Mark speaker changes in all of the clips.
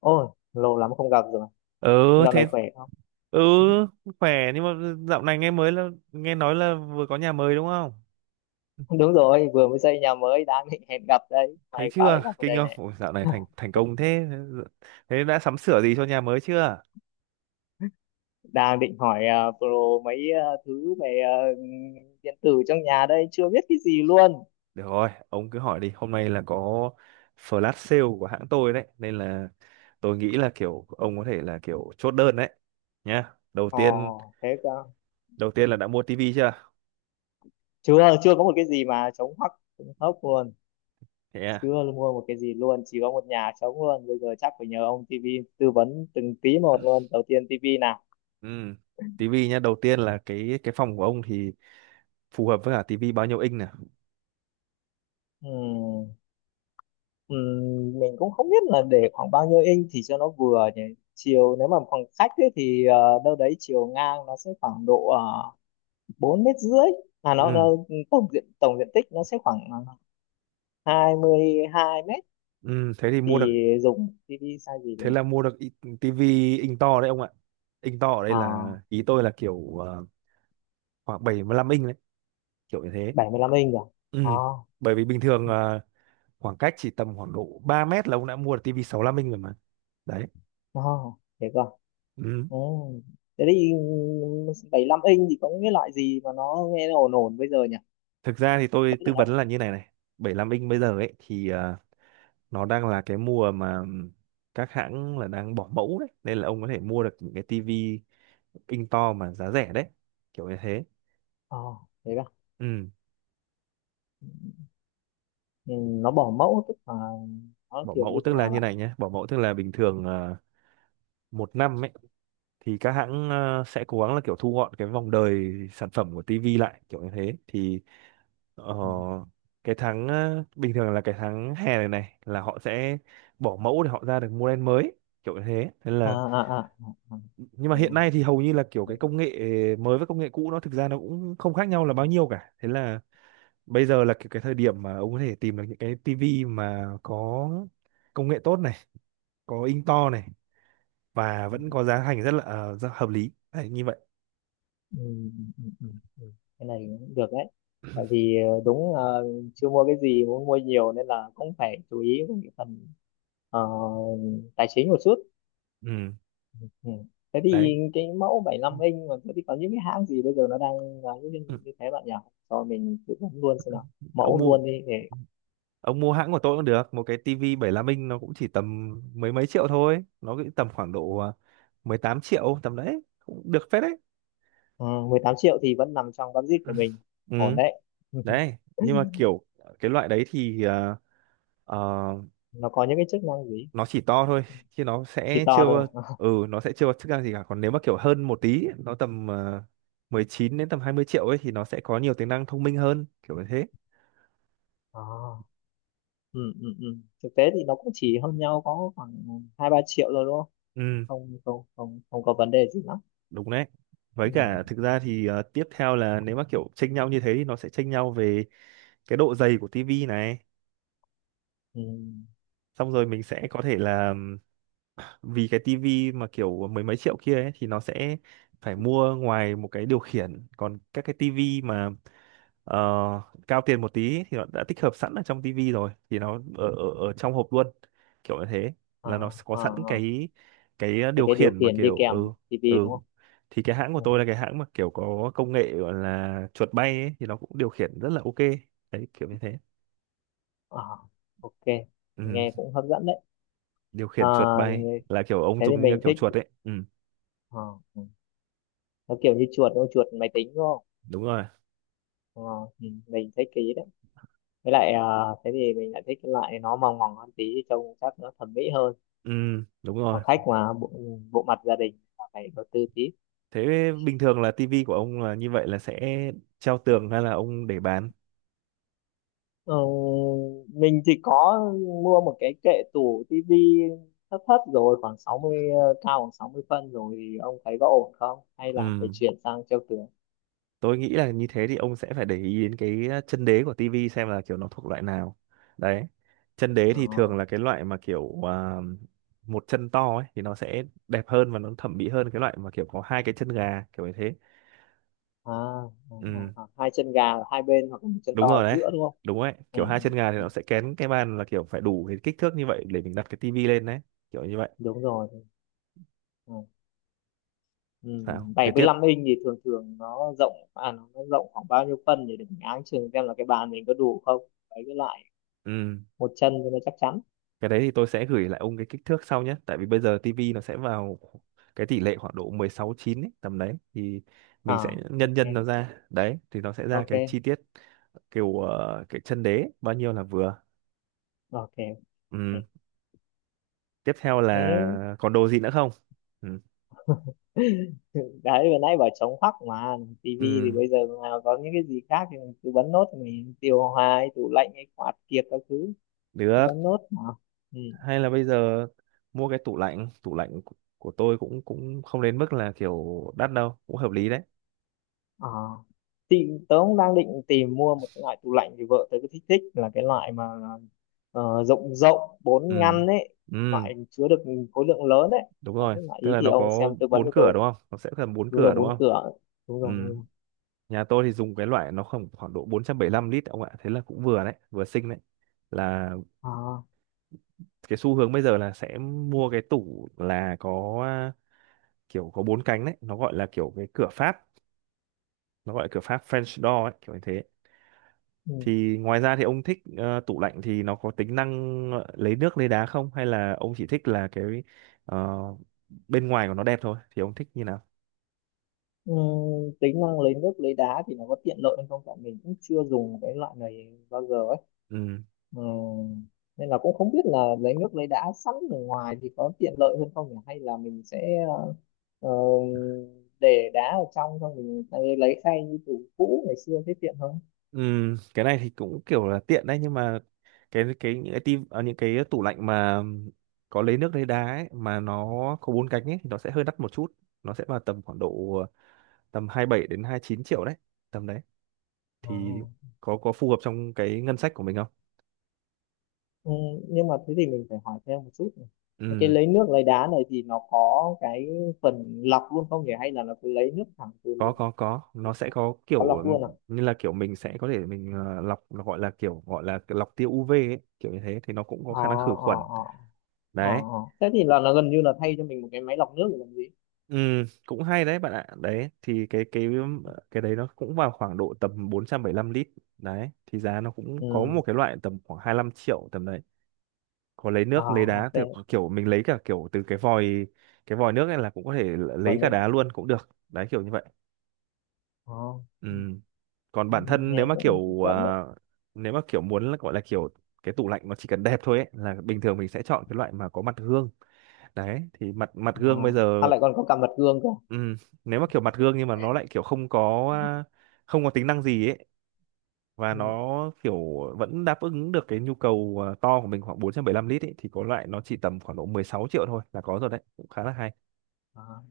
Speaker 1: Ôi, lâu lắm không gặp rồi.
Speaker 2: Ừ.
Speaker 1: Dạo này
Speaker 2: Thế.
Speaker 1: khỏe không?
Speaker 2: Ừ, khỏe nhưng mà dạo này nghe mới là nghe nói là vừa có nhà mới đúng không?
Speaker 1: Đúng rồi, vừa mới xây nhà mới, đang định hẹn gặp đây.
Speaker 2: Thấy
Speaker 1: May quá lại
Speaker 2: chưa,
Speaker 1: gặp ở
Speaker 2: kinh
Speaker 1: đây
Speaker 2: không?
Speaker 1: này.
Speaker 2: Ôi, dạo này thành thành công thế. Thế đã sắm sửa gì cho nhà mới chưa?
Speaker 1: Đang định hỏi pro mấy thứ về điện tử trong nhà đây, chưa biết cái gì luôn.
Speaker 2: Được rồi, ông cứ hỏi đi, hôm nay là có flash sale của hãng tôi đấy nên là tôi nghĩ là kiểu ông có thể là kiểu chốt đơn đấy nhá. Đầu tiên,
Speaker 1: Ồ, thế cơ.
Speaker 2: đầu tiên là đã mua tivi chưa?
Speaker 1: Chưa có một cái gì mà chống hoắc, chống hốc luôn.
Speaker 2: Thế à?
Speaker 1: Chưa mua một cái gì luôn, chỉ có một nhà trống luôn. Bây giờ chắc phải nhờ ông TV tư vấn từng tí một luôn. Đầu tiên TV nào.
Speaker 2: Ừ, tivi nhá. Đầu tiên là cái phòng của ông thì phù hợp với cả tivi bao nhiêu inch nè?
Speaker 1: Ừ. Mình cũng không biết là để khoảng bao nhiêu inch thì cho nó vừa nhỉ. Chiều nếu mà khoảng khách ấy, thì đâu đấy chiều ngang nó sẽ khoảng độ 4,5 mét. à nó,
Speaker 2: Ừ.
Speaker 1: nó tổng diện tích nó sẽ khoảng 22 mét,
Speaker 2: Ừ, thế thì mua
Speaker 1: thì
Speaker 2: được.
Speaker 1: dùng TV size gì
Speaker 2: Thế
Speaker 1: được?
Speaker 2: là mua được tivi inch to đấy ông ạ. Inch to ở đây
Speaker 1: uh,
Speaker 2: là ý tôi là kiểu khoảng 75 inch đấy, kiểu như thế.
Speaker 1: 75 inch rồi
Speaker 2: Ừ.
Speaker 1: à?
Speaker 2: Bởi vì bình thường khoảng cách chỉ tầm khoảng độ 3 mét là ông đã mua được tivi 65 inch rồi mà, đấy.
Speaker 1: À, thế cơ.
Speaker 2: Ừ.
Speaker 1: Ừ, thế thì 75 inch thì có những cái loại gì mà nó nghe nó ổn ổn bây giờ nhỉ?
Speaker 2: Thực ra thì tôi
Speaker 1: Vẫn là
Speaker 2: tư vấn là như này này. Bảy mươi lăm inch bây giờ ấy thì nó đang là cái mùa mà các hãng là đang bỏ mẫu đấy nên là ông có thể mua được những cái tivi inch to mà giá rẻ đấy, kiểu như thế.
Speaker 1: ờ thế cơ
Speaker 2: Ừ.
Speaker 1: à? Ừ, nó bỏ mẫu tức là nó
Speaker 2: Bỏ
Speaker 1: kiểu
Speaker 2: mẫu
Speaker 1: như thế
Speaker 2: tức là
Speaker 1: nào
Speaker 2: như
Speaker 1: bạn?
Speaker 2: này nhé. Bỏ mẫu tức là bình thường 1 năm ấy thì các hãng sẽ cố gắng là kiểu thu gọn cái vòng đời sản phẩm của TV lại kiểu như thế thì ờ,
Speaker 1: Ừ.
Speaker 2: cái tháng bình thường là cái tháng hè này này là họ sẽ bỏ mẫu để họ ra được model mới, kiểu như thế nên
Speaker 1: À
Speaker 2: là.
Speaker 1: à à, à, à.
Speaker 2: Nhưng mà
Speaker 1: Ừ,
Speaker 2: hiện nay thì hầu như là kiểu
Speaker 1: ừ,
Speaker 2: cái
Speaker 1: ừ,
Speaker 2: công nghệ mới với công nghệ cũ nó thực ra nó cũng không khác nhau là bao nhiêu cả, thế là bây giờ là kiểu cái thời điểm mà ông có thể tìm được những cái TV mà có công nghệ tốt này, có in to này, và vẫn có giá thành rất là rất hợp lý. Đấy, như vậy.
Speaker 1: ừ, ừ, ừ, ừ. Cái này cũng được đấy, tại vì đúng, chưa mua cái gì, muốn mua nhiều nên là cũng phải chú ý đến cái phần ờ, tài chính một chút.
Speaker 2: Ừ.
Speaker 1: Ừ. Thế
Speaker 2: Đấy.
Speaker 1: thì cái mẫu 75 inch mà thế thì có những cái hãng gì bây giờ nó đang là như,
Speaker 2: Ừ.
Speaker 1: như thế bạn nhỉ? Cho mình tư vấn luôn xem nào,
Speaker 2: ông
Speaker 1: mẫu
Speaker 2: mua
Speaker 1: luôn đi để
Speaker 2: ông mua hãng của tôi cũng được, một cái tivi 75 inch nó cũng chỉ tầm mấy mấy triệu thôi, nó cũng tầm khoảng độ 18 triệu tầm đấy, cũng được phết đấy.
Speaker 1: ờ, 18 triệu thì vẫn nằm trong budget
Speaker 2: Ừ.
Speaker 1: của mình. Ổn
Speaker 2: Ừ.
Speaker 1: đấy.
Speaker 2: Đấy nhưng mà kiểu cái loại đấy thì ờ,
Speaker 1: Nó có những cái chức năng gì?
Speaker 2: nó chỉ to thôi chứ nó
Speaker 1: Chỉ
Speaker 2: sẽ
Speaker 1: to
Speaker 2: chưa.
Speaker 1: thôi à?
Speaker 2: Ừ, nó sẽ chưa có chức năng gì cả. Còn nếu mà kiểu hơn một tí nó tầm 19 đến tầm 20 triệu ấy thì nó sẽ có nhiều tính năng thông minh hơn, kiểu như thế.
Speaker 1: À, ừ, ừ, ừ. Thực tế thì nó cũng chỉ hơn nhau có khoảng hai ba triệu rồi đúng Không,
Speaker 2: Ừ,
Speaker 1: không, không, không, không có vấn đề gì lắm.
Speaker 2: đúng đấy. Với
Speaker 1: Ừ,
Speaker 2: cả thực ra thì tiếp theo là nếu mà kiểu chênh nhau như thế thì nó sẽ chênh nhau về cái độ dày của tivi này.
Speaker 1: ừ.
Speaker 2: Xong rồi mình sẽ có thể là vì cái tivi mà kiểu mười mấy triệu kia ấy, thì nó sẽ phải mua ngoài một cái điều khiển, còn các cái tivi mà ờ, cao tiền một tí thì nó đã tích hợp sẵn ở trong tivi rồi thì nó ở, ở ở trong hộp luôn, kiểu như thế,
Speaker 1: À,
Speaker 2: là nó có
Speaker 1: à,
Speaker 2: sẵn
Speaker 1: à.
Speaker 2: cái
Speaker 1: Thế
Speaker 2: điều
Speaker 1: cái điều
Speaker 2: khiển mà
Speaker 1: khiển đi
Speaker 2: kiểu ừ.
Speaker 1: kèm tivi
Speaker 2: Ừ
Speaker 1: đúng không?
Speaker 2: thì cái hãng của
Speaker 1: Ừ.
Speaker 2: tôi là cái hãng mà kiểu có công nghệ gọi là chuột bay ấy, thì nó cũng điều khiển rất là ok đấy, kiểu như thế.
Speaker 1: À, ok,
Speaker 2: Ừ.
Speaker 1: nghe cũng hấp dẫn đấy.
Speaker 2: Điều
Speaker 1: À,
Speaker 2: khiển chuột bay là kiểu ông
Speaker 1: thế thì
Speaker 2: dùng như
Speaker 1: mình
Speaker 2: kiểu
Speaker 1: thích.
Speaker 2: chuột ấy. Ừ,
Speaker 1: À, ừ. Nó kiểu như chuột đúng không? Chuột máy tính đúng không?
Speaker 2: đúng rồi.
Speaker 1: Ờ, ừ, mình thích cái ý đấy. Với lại thế thì mình lại thích cái loại nó mỏng mỏng hơn tí, trông chắc nó thẩm mỹ hơn.
Speaker 2: Ừ, đúng rồi.
Speaker 1: Phòng khách mà, bộ bộ mặt gia đình là phải đầu tư tí.
Speaker 2: Thế bình thường là tivi của ông là như vậy là sẽ treo tường hay là ông để bán?
Speaker 1: Ờ, mình thì có mua một cái kệ tủ tivi thấp thấp rồi khoảng 60, cao khoảng 60 phân rồi thì ông thấy có ổn không hay là phải
Speaker 2: Ừ,
Speaker 1: chuyển sang treo tường?
Speaker 2: tôi nghĩ là như thế thì ông sẽ phải để ý đến cái chân đế của tivi xem là kiểu nó thuộc loại nào, đấy. Chân đế
Speaker 1: Ờ,
Speaker 2: thì thường là cái loại mà kiểu một chân to ấy thì nó sẽ đẹp hơn và nó thẩm mỹ hơn cái loại mà kiểu có hai cái chân gà, kiểu như thế.
Speaker 1: à, à,
Speaker 2: Ừ,
Speaker 1: à, à, hai chân gà ở hai bên hoặc là một chân
Speaker 2: đúng
Speaker 1: to ở
Speaker 2: rồi đấy,
Speaker 1: giữa đúng không?
Speaker 2: đúng đấy.
Speaker 1: Ừ,
Speaker 2: Kiểu hai
Speaker 1: ừ,
Speaker 2: chân gà thì
Speaker 1: ừ,
Speaker 2: nó sẽ kén cái bàn là kiểu phải đủ cái kích thước như vậy để mình đặt cái tivi lên đấy, kiểu như vậy.
Speaker 1: đúng rồi. Ừ. Ừ,
Speaker 2: Sao
Speaker 1: bảy
Speaker 2: thế
Speaker 1: mươi
Speaker 2: tiếp?
Speaker 1: lăm inch thì thường thường nó rộng, nó rộng khoảng bao nhiêu phân để mình áng chừng xem là cái bàn mình có đủ không? Đấy, cái lại
Speaker 2: Ừ,
Speaker 1: một chân cho nó chắc chắn.
Speaker 2: cái đấy thì tôi sẽ gửi lại ông cái kích thước sau nhé, tại vì bây giờ tivi nó sẽ vào cái tỷ lệ khoảng độ 16 9 ấy, tầm đấy thì mình sẽ
Speaker 1: À,
Speaker 2: nhân nhân
Speaker 1: ok,
Speaker 2: nó ra đấy thì nó sẽ ra
Speaker 1: ok,
Speaker 2: cái chi tiết kiểu cái chân đế bao nhiêu là vừa.
Speaker 1: ok, ok.
Speaker 2: Ừ. Tiếp theo
Speaker 1: Thế.
Speaker 2: là còn đồ gì nữa không? Ừ.
Speaker 1: Đấy vừa nãy bảo chống hoắc mà, tivi thì
Speaker 2: Ừ,
Speaker 1: bây giờ mà có những cái gì khác thì mình cứ bấm nốt, mình điều hòa hay tủ lạnh hay quạt kiệt các thứ cứ
Speaker 2: được.
Speaker 1: bấm nốt mà. Ừ.
Speaker 2: Hay là bây giờ mua cái tủ lạnh. Tủ lạnh của tôi cũng cũng không đến mức là kiểu đắt đâu, cũng hợp lý đấy.
Speaker 1: À, thì tớ cũng đang định tìm mua một cái loại tủ lạnh, thì vợ tớ cứ thích thích là cái loại mà rộng rộng bốn
Speaker 2: Ừ.
Speaker 1: ngăn ấy,
Speaker 2: Ừ,
Speaker 1: loại chứa được khối lượng lớn ấy.
Speaker 2: đúng
Speaker 1: Đấy
Speaker 2: rồi,
Speaker 1: là
Speaker 2: tức
Speaker 1: ý
Speaker 2: là
Speaker 1: thì
Speaker 2: nó
Speaker 1: ông
Speaker 2: có
Speaker 1: xem tư vấn
Speaker 2: bốn
Speaker 1: cho
Speaker 2: cửa
Speaker 1: tôi.
Speaker 2: đúng không, nó sẽ cần bốn
Speaker 1: Đúng
Speaker 2: cửa
Speaker 1: rồi,
Speaker 2: đúng
Speaker 1: bốn
Speaker 2: không.
Speaker 1: cửa. Đúng rồi, đúng
Speaker 2: Ừ.
Speaker 1: rồi.
Speaker 2: Nhà tôi thì dùng cái loại nó khoảng khoảng độ 475 lít ông ạ, thế là cũng vừa đấy, vừa xinh đấy. Là
Speaker 1: À.
Speaker 2: cái xu hướng bây giờ là sẽ mua cái tủ là có kiểu có bốn cánh đấy, nó gọi là kiểu cái cửa Pháp, nó gọi là cửa Pháp French door ấy, kiểu như thế.
Speaker 1: Ừ.
Speaker 2: Thì ngoài ra thì ông thích tủ lạnh thì nó có tính năng lấy nước lấy đá không, hay là ông chỉ thích là cái ờ, bên ngoài của nó đẹp thôi, thì ông thích như nào?
Speaker 1: Tính năng lấy nước lấy đá thì nó có tiện lợi hay không, tại mình cũng chưa dùng cái loại này bao giờ ấy.
Speaker 2: Ừ.
Speaker 1: Ừm, nên là cũng không biết là lấy nước lấy đá sẵn ở ngoài thì có tiện lợi hơn không nhỉ, hay là mình sẽ ờ, để đá ở trong xong mình lấy khay như tủ cũ ngày xưa thế tiện hơn.
Speaker 2: Cái này thì cũng kiểu là tiện đấy nhưng mà cái những cái tim à, những cái tủ lạnh mà có lấy nước lấy đá ấy, mà nó có bốn cánh ấy thì nó sẽ hơi đắt một chút, nó sẽ vào tầm khoảng độ tầm 27 đến 29 triệu đấy, tầm đấy
Speaker 1: Ờ.
Speaker 2: thì có phù hợp trong cái ngân sách của mình không?
Speaker 1: Ừm, nhưng mà thế thì mình phải hỏi thêm một chút này. Cái
Speaker 2: Ừm,
Speaker 1: lấy nước lấy đá này thì nó có cái phần lọc luôn không nhỉ, hay là nó cứ lấy nước thẳng từ
Speaker 2: có
Speaker 1: mình?
Speaker 2: có, nó sẽ có
Speaker 1: Có lọc
Speaker 2: kiểu
Speaker 1: luôn à?
Speaker 2: như là kiểu mình sẽ có thể mình lọc, nó gọi là kiểu gọi là lọc tia UV ấy, kiểu như thế thì nó cũng có
Speaker 1: Ờ,
Speaker 2: khả năng khử
Speaker 1: ờ,
Speaker 2: khuẩn,
Speaker 1: ờ, ờ,
Speaker 2: đấy.
Speaker 1: ờ. Thế thì là gần như là thay cho mình một cái máy lọc nước để làm gì.
Speaker 2: Ừ, cũng hay đấy bạn ạ. Đấy thì cái cái đấy nó cũng vào khoảng độ tầm 475 lít. Đấy thì giá nó cũng có một
Speaker 1: Ừ,
Speaker 2: cái loại tầm khoảng 25 triệu tầm đấy. Có lấy
Speaker 1: à,
Speaker 2: nước, lấy đá
Speaker 1: ok.
Speaker 2: thì kiểu mình lấy cả kiểu từ cái vòi, cái vòi nước này là cũng có thể l-
Speaker 1: Vòi
Speaker 2: lấy cả
Speaker 1: nữa.
Speaker 2: đá luôn cũng được. Đấy, kiểu như vậy.
Speaker 1: Ờ,
Speaker 2: Ừ.
Speaker 1: ừ.
Speaker 2: Còn bản
Speaker 1: Ừ,
Speaker 2: thân nếu
Speaker 1: nghe
Speaker 2: mà
Speaker 1: cũng hấp
Speaker 2: kiểu
Speaker 1: dẫn đấy.
Speaker 2: nếu mà kiểu muốn là gọi là kiểu cái tủ lạnh nó chỉ cần đẹp thôi ấy, là bình thường mình sẽ chọn cái loại mà có mặt gương. Đấy thì mặt mặt
Speaker 1: À,
Speaker 2: gương bây
Speaker 1: à
Speaker 2: giờ.
Speaker 1: lại còn có cả mặt gương cơ.
Speaker 2: Ừ, nếu mà kiểu mặt gương nhưng mà nó lại kiểu không có không có tính năng gì ấy và
Speaker 1: Ừ.
Speaker 2: nó kiểu vẫn đáp ứng được cái nhu cầu à, to của mình khoảng 475 lít ấy thì có loại nó chỉ tầm khoảng độ 16 triệu thôi là có rồi đấy, cũng khá là hay.
Speaker 1: À.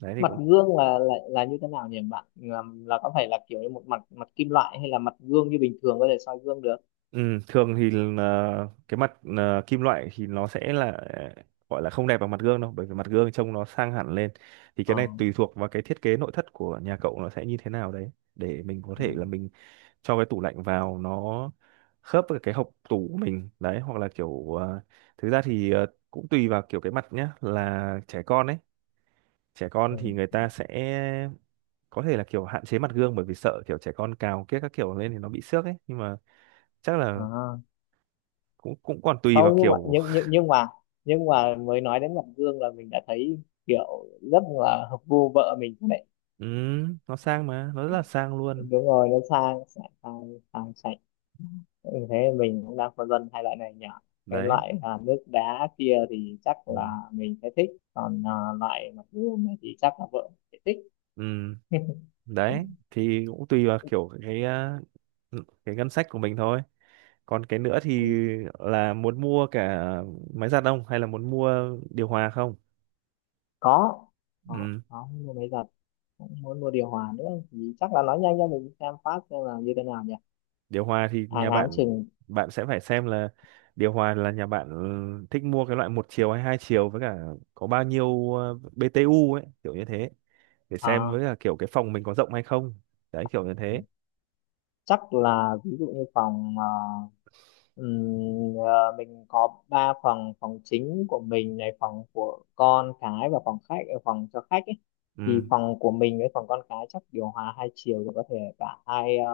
Speaker 2: Đấy thì
Speaker 1: Mặt
Speaker 2: cũng.
Speaker 1: gương là như thế nào nhỉ bạn, là, có phải là kiểu như một mặt mặt kim loại hay là mặt gương như bình thường có thể soi gương được?
Speaker 2: Ừ, thường thì là cái mặt kim loại thì nó sẽ là gọi là không đẹp bằng mặt gương đâu, bởi vì mặt gương trông nó sang hẳn lên. Thì cái
Speaker 1: Ờ.
Speaker 2: này tùy thuộc vào cái thiết kế nội thất của nhà cậu nó sẽ như thế nào đấy, để mình có
Speaker 1: Ừ.
Speaker 2: thể là mình cho cái tủ lạnh vào nó khớp với cái hộc tủ của mình đấy, hoặc là kiểu thực ra thì cũng tùy vào kiểu cái mặt nhá, là trẻ con ấy. Trẻ con
Speaker 1: Ừ.
Speaker 2: thì người ta sẽ có thể là kiểu hạn chế mặt gương, bởi vì sợ kiểu trẻ con cào kiếc các kiểu lên thì nó bị xước ấy, nhưng mà chắc là
Speaker 1: À.
Speaker 2: cũng cũng còn tùy vào
Speaker 1: Không, nhưng mà
Speaker 2: kiểu.
Speaker 1: nhưng mà mới nói đến mặt gương là mình đã thấy kiểu rất là hợp gu vợ mình.
Speaker 2: Ừ, nó sang mà nó rất là sang luôn,
Speaker 1: Đúng rồi, nó sang, sang sang, sang sạch. Ừ, thế mình cũng đang phân vân hai loại này nhỉ. Cái
Speaker 2: đấy.
Speaker 1: loại nước đá kia thì chắc
Speaker 2: Ừ.
Speaker 1: là mình sẽ thích, còn loại mặt gương này thì chắc là vợ sẽ thích.
Speaker 2: Ừ. Đấy thì cũng tùy vào kiểu cái cái ngân sách của mình thôi. Còn cái nữa thì
Speaker 1: Ừ,
Speaker 2: là muốn mua cả máy giặt không hay là muốn mua điều hòa không?
Speaker 1: có
Speaker 2: Ừ.
Speaker 1: có mua máy giặt, cũng muốn mua điều hòa nữa thì chắc là nói nhanh cho mình xem phát xem là như thế nào nhỉ.
Speaker 2: Điều hòa thì
Speaker 1: À,
Speaker 2: nhà
Speaker 1: ngáng
Speaker 2: bạn,
Speaker 1: chừng.
Speaker 2: bạn sẽ phải xem là điều hòa là nhà bạn ừ, thích mua cái loại một chiều hay hai chiều, với cả có bao nhiêu BTU ấy, kiểu như thế, để xem
Speaker 1: À.
Speaker 2: với cả kiểu cái phòng mình có rộng hay không, đấy, kiểu như
Speaker 1: Ừ.
Speaker 2: thế.
Speaker 1: Chắc là ví dụ như phòng, ờ, mình có ba phòng, phòng chính của mình này, phòng của con cái, và phòng khách, phòng cho khách ấy. Thì
Speaker 2: Ừ.
Speaker 1: phòng của mình với phòng con cái chắc điều hòa hai chiều thì có thể cả hai,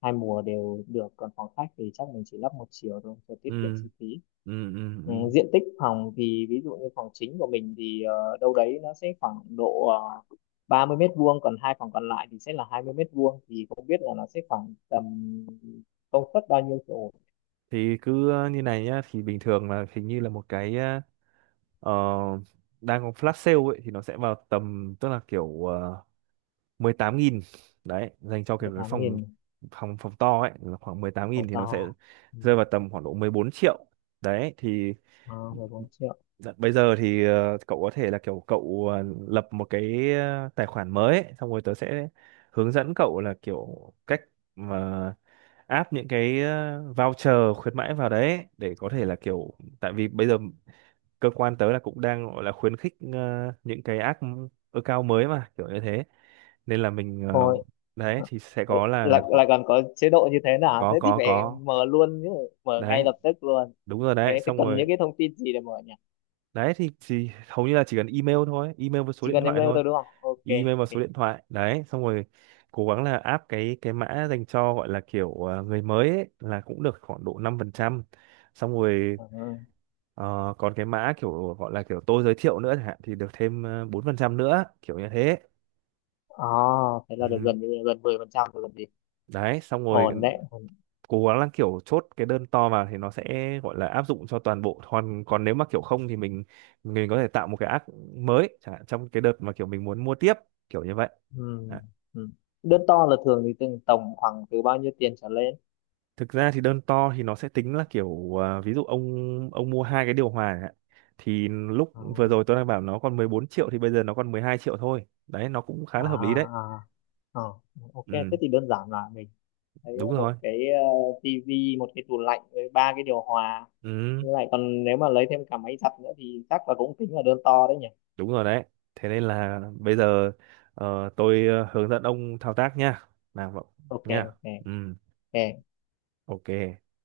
Speaker 1: hai mùa đều được, còn phòng khách thì chắc mình chỉ lắp một chiều thôi cho tiết kiệm
Speaker 2: Ừ.
Speaker 1: chi phí.
Speaker 2: Ừ. Ừ. Ừ.
Speaker 1: Ừ, diện tích phòng thì ví dụ như phòng chính của mình thì đâu đấy nó sẽ khoảng độ uh, 30 mét vuông, còn hai phòng còn lại thì sẽ là 20 mét vuông, thì không biết là nó sẽ khoảng tầm công suất bao nhiêu chỗ.
Speaker 2: Thì cứ như này nhá, thì bình thường là hình như là một cái ờ, đang có flash sale ấy thì nó sẽ vào tầm, tức là kiểu 18 nghìn đấy, dành cho
Speaker 1: mười
Speaker 2: kiểu cái
Speaker 1: tám
Speaker 2: phòng,
Speaker 1: nghìn
Speaker 2: phòng to ấy là khoảng 18 nghìn
Speaker 1: phòng
Speaker 2: thì nó sẽ
Speaker 1: to. Ừ.
Speaker 2: rơi vào tầm khoảng độ 14 triệu đấy thì
Speaker 1: À, 14 triệu
Speaker 2: đ- bây giờ thì cậu có thể là kiểu cậu lập một cái tài khoản mới ấy, xong rồi tớ sẽ hướng dẫn cậu là kiểu cách mà áp những cái voucher khuyến mãi vào đấy ấy, để có thể là kiểu tại vì bây giờ cơ quan tớ là cũng đang gọi là khuyến khích những cái app ừ, account mới mà kiểu như thế nên là mình
Speaker 1: thôi.
Speaker 2: đấy
Speaker 1: Ờ,
Speaker 2: thì sẽ
Speaker 1: ừ,
Speaker 2: có
Speaker 1: lại
Speaker 2: là khoảng.
Speaker 1: lại còn có chế độ như thế nào,
Speaker 2: Có
Speaker 1: thế thì
Speaker 2: có
Speaker 1: phải
Speaker 2: có.
Speaker 1: mở luôn chứ, mở
Speaker 2: Đấy,
Speaker 1: ngay lập tức luôn.
Speaker 2: đúng rồi đấy,
Speaker 1: Cái thế
Speaker 2: xong
Speaker 1: cần
Speaker 2: rồi.
Speaker 1: những cái thông tin gì để mở nhỉ?
Speaker 2: Đấy thì chỉ hầu như là chỉ cần email thôi, email với số
Speaker 1: Chỉ
Speaker 2: điện
Speaker 1: cần
Speaker 2: thoại
Speaker 1: email
Speaker 2: thôi.
Speaker 1: thôi đúng không? Ok,
Speaker 2: Email và
Speaker 1: ok.
Speaker 2: số điện thoại, đấy xong rồi cố gắng là áp cái mã dành cho gọi là kiểu người mới ấy, là cũng được khoảng độ 5%. Xong rồi
Speaker 1: Ừ.
Speaker 2: còn cái mã kiểu gọi là kiểu tôi giới thiệu nữa chẳng hạn thì được thêm 4% nữa, kiểu như thế.
Speaker 1: À, thế là được
Speaker 2: Ừ.
Speaker 1: gần gần 10% rồi còn gì.
Speaker 2: Đấy xong rồi,
Speaker 1: Ổn đấy, ổn.
Speaker 2: cố gắng là kiểu chốt cái đơn to vào thì nó sẽ gọi là áp dụng cho toàn bộ, còn còn nếu mà kiểu không thì mình có thể tạo một cái app mới chẳng hạn trong cái đợt mà kiểu mình muốn mua tiếp, kiểu như vậy.
Speaker 1: Ừ.
Speaker 2: Đấy.
Speaker 1: Ừ. Đứa to là thường thì từng tổng khoảng từ bao nhiêu tiền trở lên?
Speaker 2: Thực ra thì đơn to thì nó sẽ tính là kiểu ví dụ ông mua hai cái điều hòa chẳng hạn. Thì lúc
Speaker 1: Ờ.
Speaker 2: vừa rồi tôi đang bảo nó còn 14 triệu thì bây giờ nó còn 12 triệu thôi, đấy, nó cũng khá
Speaker 1: À,
Speaker 2: là hợp lý đấy.
Speaker 1: à. Ờ, ok
Speaker 2: Ừ,
Speaker 1: thế thì đơn giản là mình thấy
Speaker 2: đúng rồi.
Speaker 1: một cái tivi, một cái tủ lạnh với ba cái điều hòa.
Speaker 2: Ừ,
Speaker 1: Như lại còn nếu mà lấy thêm cả máy giặt nữa thì chắc là cũng tính là đơn to đấy nhỉ?
Speaker 2: đúng rồi đấy. Thế nên là bây giờ tôi hướng dẫn ông thao tác nha. Nào, vậy
Speaker 1: Ok,
Speaker 2: nha.
Speaker 1: ok,
Speaker 2: Ừ.
Speaker 1: ok.
Speaker 2: Ok.